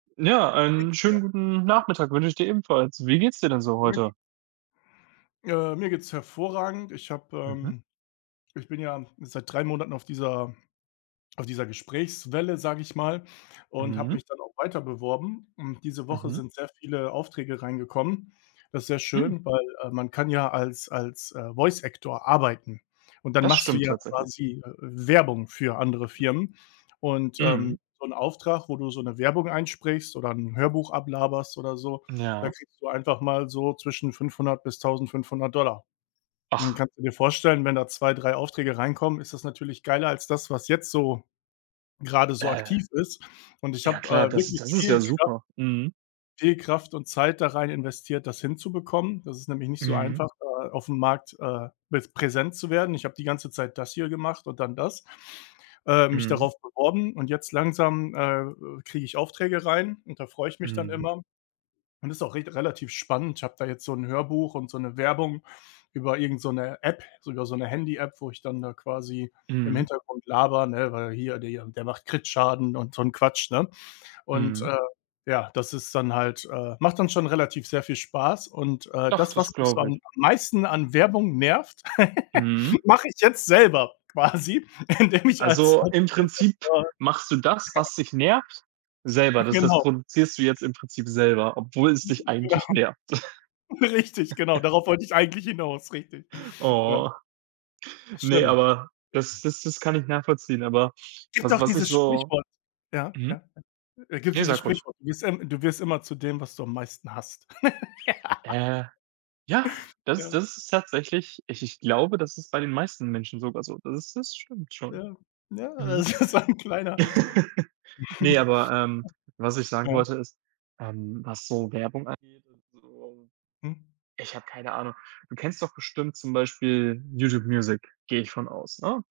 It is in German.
Ja, Wie geht's einen dir? schönen guten Nachmittag wünsche ich dir ebenfalls. Wie geht's dir denn so [unintelligible] heute? Äh, mir geht's hervorragend. Ich habe, Mhm. ähm ich bin ja seit 3 Monaten auf dieser auf dieser Gesprächswelle, sage ich mal, und habe Mhm. mich dann auch weiter beworben und diese Woche Mhm. sind sehr viele Aufträge reingekommen. Das ist sehr Hm. schön, weil, äh, man kann ja als als, äh, Voice Actor arbeiten und dann Das machst du stimmt ja tatsächlich. quasi, äh, äh, Werbung für andere Firmen und, Mhm. ähm, so 'n Auftrag, wo du so 'ne Werbung einsprichst oder 'n Hörbuch ablaberst oder so, da Ja. kriegst du einfach mal so zwischen 500 bis 1500 $. Und dann Och. kannst du dir vorstellen, wenn da 2, 3 Aufträge reinkommen, ist das natürlich geiler als das, was jetzt so grade so Äh. aktiv ist und ich Ja, habe, klar, äh, das ist wirklich das ist ja viel Kraft super, mhm. viel Kraft und Zeit da rein investiert, das hinzubekommen. Das ist nämlich nicht so Mhm. einfach, äh, auf'm Markt, äh, mit präsent zu werden. Ich habe die ganze Zeit das hier gemacht und dann das, äh, mich Mhm. darauf beworben und jetzt langsam, äh, kriege ich Aufträge rein und da freue ich mich dann Mhm. immer und ist auch richt relativ spannend. Ich habe da jetzt so 'n Hörbuch und so 'ne Werbung über irgend so 'ne App, sogar so 'ne Handy-App, wo ich dann da quasi im Mhm. Hintergrund labere, ne? Weil hier, die der macht Krit-Schaden und so 'n Quatsch, ne? Und, Mhm. äh, ja, das ist dann halt, äh macht dann schon relativ sehr viel Spaß und, äh, Doch, das, was das mich so glaube am ich. am meisten an Werbung nervt, Mhm. mache ich jetzt selber quasi, indem ich als Also, als im Voice Prinzip Actor machst du das, was dich nervt, selber. Das das Genau. produzierst du jetzt im Prinzip selber, obwohl es dich Mhm, genau. eigentlich nervt. Richtig, genau, darauf wollte ich eigentlich hinaus, richtig. Ja. Oh. Ne, Schlimm. aber das das das kann ich nachvollziehen, aber Gibt was doch was ich dieses so Sprichwort. Ja, mhm. ja, äh. Gibt Ne, dieses sag ruhig. Sprichwort: „Du wirst im du wirst immer zu dem, was du am meisten hasst.“ Äh, ja, das Ja. das ist tatsächlich ich ich glaube, das ist bei den meisten Menschen sogar so. Das ist das stimmt schon. Ja. Ja, Mhm. das ist so 'n kleiner Ne, aber, ähm, was ich sagen Ja. wollte, ist, ähm, was so Werbung angeht und so. Mhm. Ich habe keine Ahnung. Du kennst doch bestimmt zum Beispiel YouTube Music, gehe ich von aus, ne?